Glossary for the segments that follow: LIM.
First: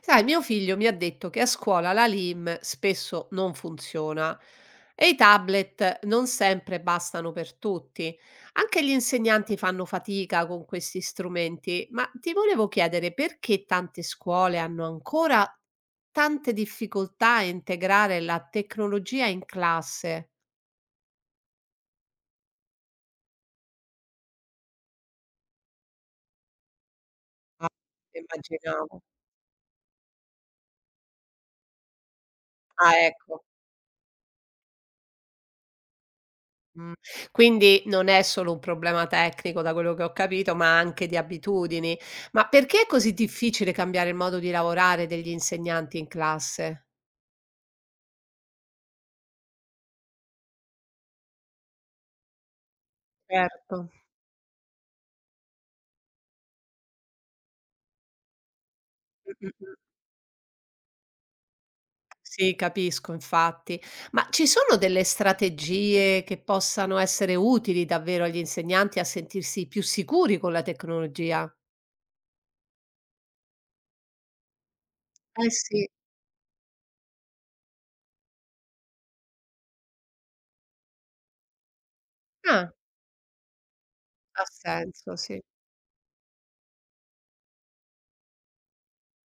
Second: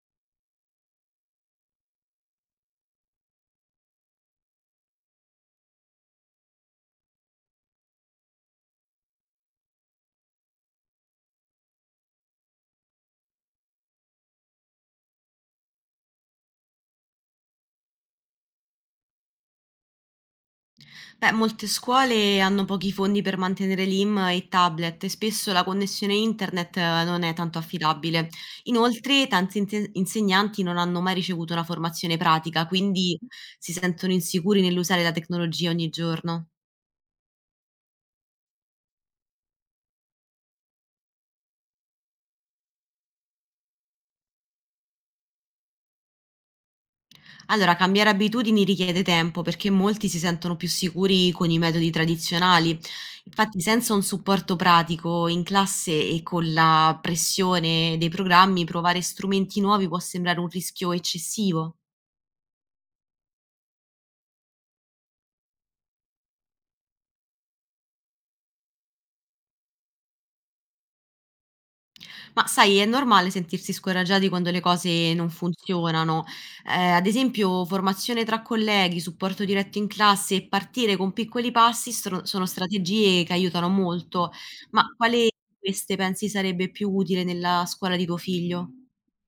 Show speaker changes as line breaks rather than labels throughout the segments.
Sai, mio figlio mi ha detto che a scuola la LIM spesso non funziona e i tablet non sempre bastano per tutti. Anche gli insegnanti fanno fatica con questi strumenti, ma ti volevo chiedere perché tante scuole hanno ancora tante difficoltà a integrare la tecnologia in classe.
Beh, molte scuole hanno pochi fondi per mantenere l'IM e tablet e spesso la connessione internet non è tanto
Ah,
affidabile.
immaginavo.
Inoltre, tanti insegnanti non hanno mai ricevuto una formazione pratica,
Ah,
quindi
ecco.
si sentono insicuri nell'usare la tecnologia ogni giorno.
Mh, quindi non è solo un problema tecnico da quello che ho capito, ma anche di abitudini. Ma perché è così difficile cambiare il modo di lavorare degli insegnanti in classe?
Allora, cambiare abitudini richiede tempo perché molti si sentono più sicuri con i metodi tradizionali. Infatti,
Certo.
senza un supporto pratico in classe e con la pressione dei programmi, provare strumenti
Mh-mh-mh.
nuovi può sembrare un rischio eccessivo.
Sì, capisco infatti. Ma ci sono delle strategie che possano essere utili davvero agli insegnanti a sentirsi più sicuri con la tecnologia?
Ma sai, è normale sentirsi scoraggiati quando le cose non
Eh sì.
funzionano. Ad esempio formazione tra colleghi, supporto diretto in classe e partire con piccoli passi stro sono
Ah,
strategie che aiutano molto.
ha
Ma
senso,
quale di
sì.
queste pensi sarebbe più utile nella scuola di tuo figlio?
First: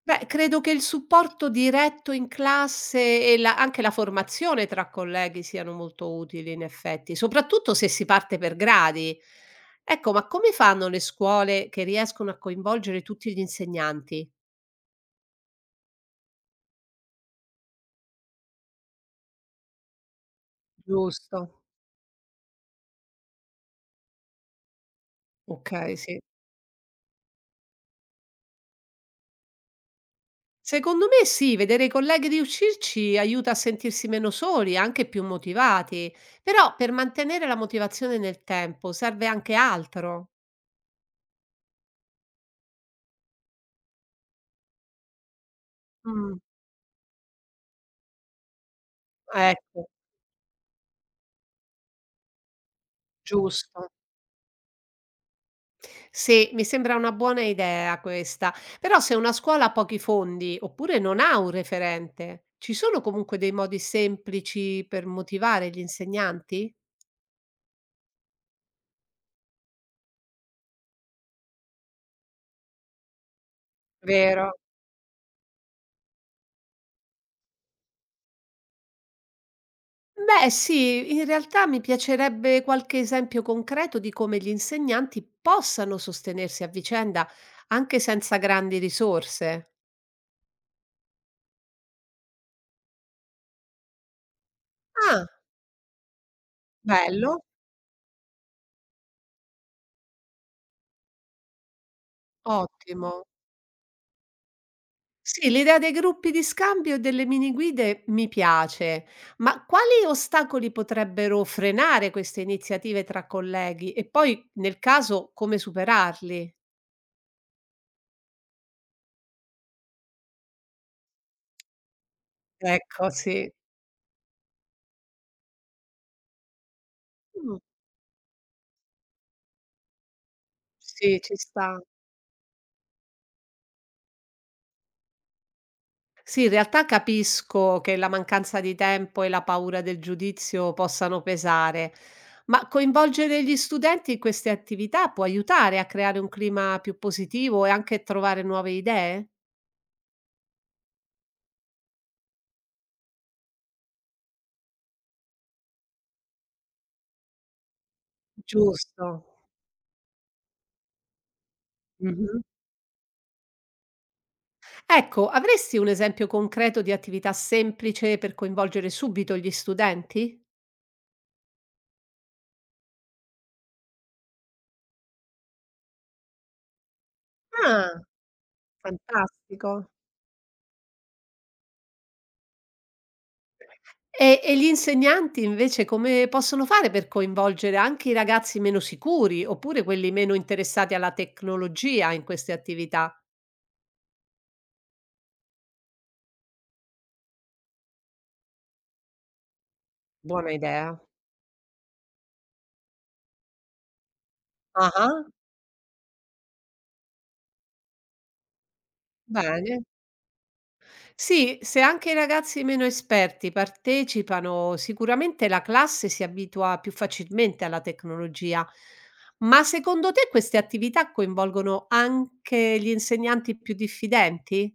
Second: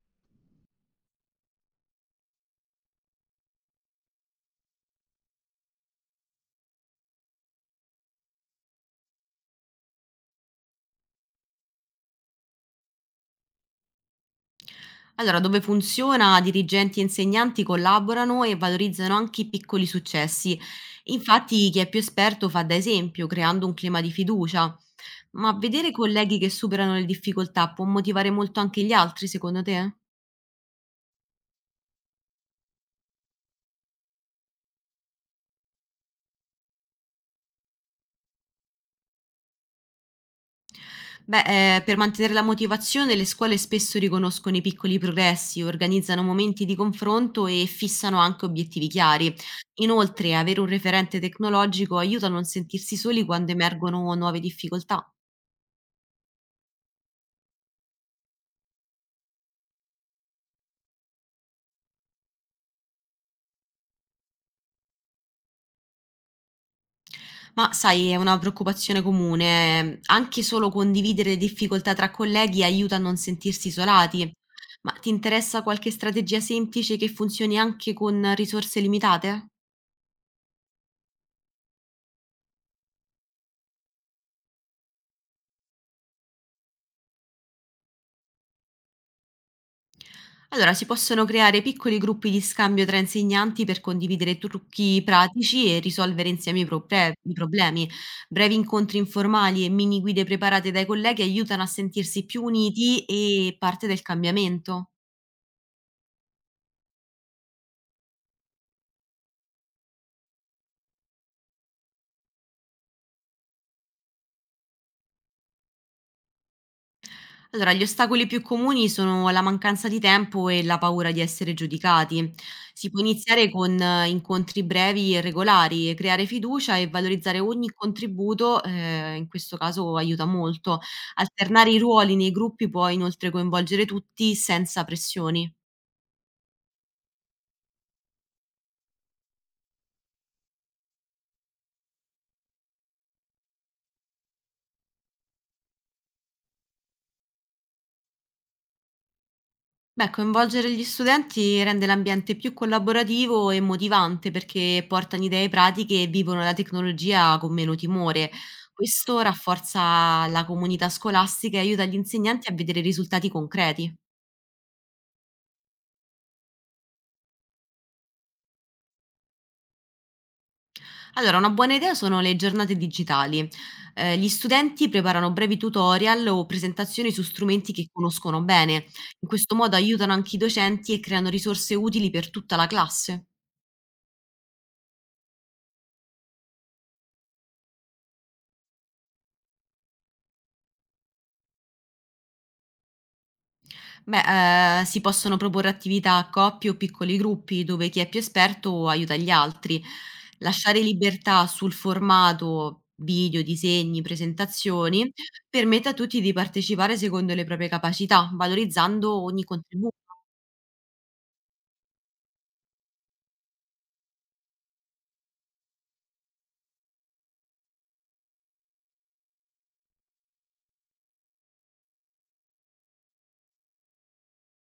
Beh, credo che il supporto diretto in classe e la anche la formazione tra colleghi siano molto utili in effetti, soprattutto se si parte per gradi. Ecco, ma come fanno le scuole che riescono a coinvolgere tutti gli insegnanti?
Allora, dove funziona, dirigenti e insegnanti collaborano e valorizzano anche i piccoli successi.
Giusto,
Infatti chi è più esperto fa da esempio, creando un clima di fiducia. Ma vedere
okay, sì.
colleghi che superano le difficoltà può motivare molto anche gli altri, secondo te?
Secondo me sì, vedere i colleghi riuscirci aiuta a sentirsi meno soli, anche più motivati, però per mantenere la motivazione nel tempo serve anche altro.
Beh, per mantenere la motivazione le scuole spesso riconoscono i piccoli progressi, organizzano
Mh,
momenti di confronto e fissano anche obiettivi chiari.
ecco,
Inoltre, avere un referente tecnologico aiuta a non sentirsi soli quando
giusto.
emergono nuove difficoltà.
Sì, mi sembra una buona idea questa. Però se una scuola ha pochi fondi oppure non ha un referente, ci sono comunque dei modi semplici per motivare gli insegnanti?
Ma sai, è una preoccupazione comune. Anche solo condividere le difficoltà tra colleghi aiuta a non sentirsi isolati.
Vero?
Ma ti interessa qualche strategia semplice che funzioni anche con risorse limitate?
Beh, sì, in realtà mi piacerebbe qualche esempio concreto di come gli insegnanti possano sostenersi a vicenda anche senza grandi risorse.
Allora, si possono creare piccoli gruppi di scambio tra insegnanti per condividere trucchi
Ah,
pratici e risolvere insieme i
bello,
problemi. Brevi incontri informali e mini guide preparate dai colleghi aiutano a sentirsi più uniti
ottimo.
e parte del cambiamento.
Sì, l'idea dei gruppi di scambio e delle mini guide mi piace, ma quali ostacoli potrebbero frenare queste iniziative tra colleghi? E poi, nel caso, come superarli?
Allora, gli ostacoli più comuni sono la mancanza di tempo e la paura di essere giudicati. Si può
Ecco,
iniziare
sì.
con incontri brevi e regolari, creare fiducia e valorizzare
Mh,
ogni contributo, in questo caso aiuta molto.
sì, ci
Alternare i
sta.
ruoli nei gruppi può inoltre coinvolgere tutti senza pressioni.
Sì, in realtà capisco che la mancanza di tempo e la paura del giudizio possano pesare, ma coinvolgere gli studenti in queste attività può aiutare a creare un clima più positivo e anche trovare nuove idee?
Beh, coinvolgere gli studenti rende l'ambiente più collaborativo e motivante perché portano idee pratiche e vivono la tecnologia con meno timore.
Giusto.
Questo rafforza la comunità scolastica e aiuta gli
Mh-mh.
insegnanti a vedere risultati concreti.
Ecco, avresti un esempio concreto di attività semplice per coinvolgere subito gli studenti?
Allora, una buona idea sono le giornate digitali. Gli studenti preparano brevi tutorial o presentazioni su strumenti che
Ah,
conoscono bene. In questo modo
fantastico.
aiutano anche i docenti e creano risorse utili per tutta la classe.
E gli insegnanti invece come possono fare per coinvolgere anche i ragazzi meno sicuri oppure quelli meno interessati alla tecnologia in queste attività?
Beh, si possono proporre attività a coppie o piccoli gruppi dove chi è più esperto aiuta gli altri.
Buona
Lasciare
idea.
libertà sul formato video, disegni, presentazioni,
Ah,
permette a tutti di partecipare secondo le proprie capacità, valorizzando ogni
bene.
contributo.
Sì, se anche i ragazzi meno esperti partecipano, sicuramente la classe si abitua più facilmente alla tecnologia. Ma secondo te queste attività coinvolgono anche gli insegnanti più diffidenti?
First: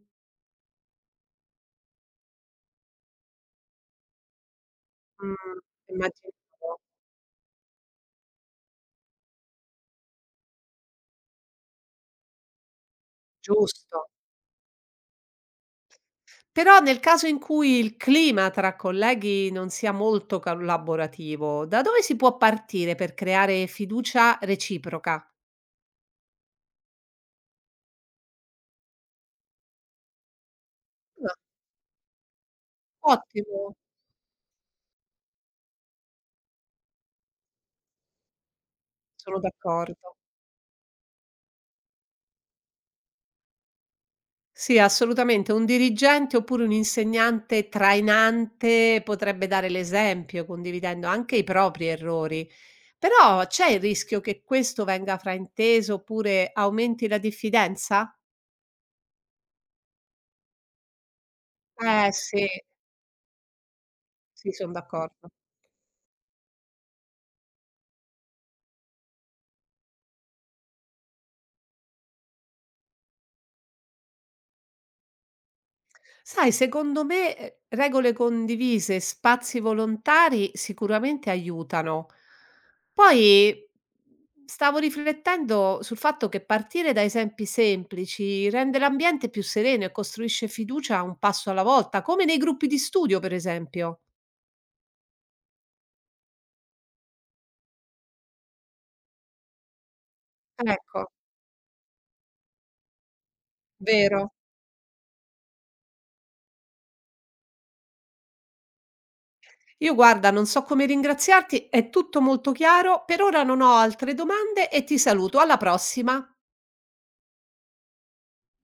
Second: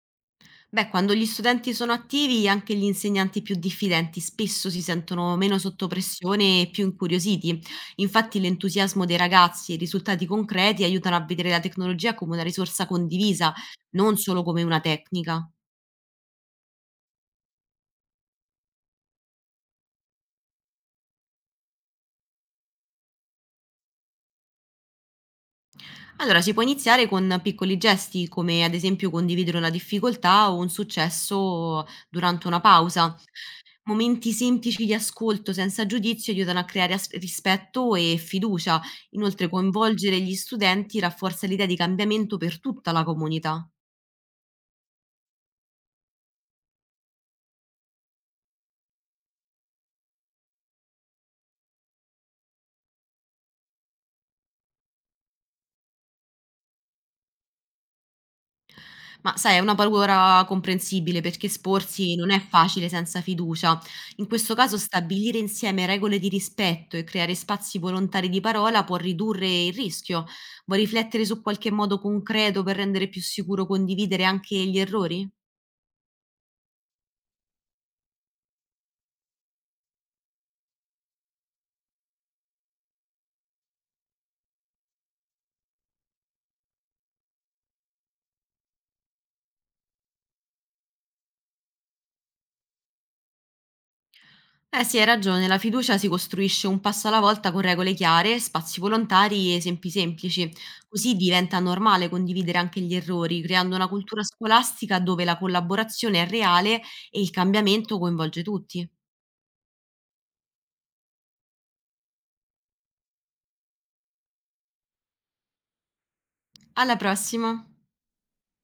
Beh, quando gli studenti sono attivi, anche gli insegnanti più diffidenti spesso si sentono meno
Mh,
sotto pressione e
immaginavo,
più incuriositi. Infatti, l'entusiasmo dei ragazzi e i risultati concreti aiutano a vedere la tecnologia come una risorsa condivisa,
giusto.
non solo come una tecnica.
Però nel caso in cui il clima tra colleghi non sia molto collaborativo, da dove si può partire per creare fiducia reciproca?
Allora, si può iniziare con piccoli gesti, come ad esempio condividere una difficoltà o un
Ah,
successo durante una pausa.
ottimo,
Momenti semplici di ascolto senza giudizio aiutano a creare rispetto e fiducia.
sono
Inoltre,
d'accordo.
coinvolgere gli studenti rafforza l'idea di cambiamento per tutta la comunità.
Sì, assolutamente. Un dirigente oppure un insegnante trainante potrebbe dare l'esempio, condividendo anche i propri errori. Però c'è il rischio che questo venga frainteso oppure aumenti la diffidenza?
Ma sai, è una paura comprensibile perché
Eh
esporsi non è
sì,
facile senza fiducia. In
sì,
questo
son
caso,
d'accordo.
stabilire insieme regole di rispetto e creare spazi volontari di parola può ridurre il rischio. Vuoi riflettere su qualche modo concreto per rendere più sicuro condividere anche gli errori?
Sai, secondo me, regole condivise, spazi volontari sicuramente aiutano. Poi stavo riflettendo sul fatto che partire da esempi semplici rende l'ambiente più sereno e costruisce fiducia un passo alla volta, come nei gruppi di studio, per esempio.
Eh sì, hai ragione, la fiducia si costruisce un passo alla volta con regole chiare, spazi volontari e esempi semplici.
Ecco,
Così diventa normale condividere anche gli errori, creando una cultura
vero.
scolastica dove la collaborazione è reale e il cambiamento coinvolge tutti.
Io guarda, non so come ringraziarti, è tutto molto chiaro. Per ora non ho altre domande e ti saluto. Alla prossima.
Alla prossima!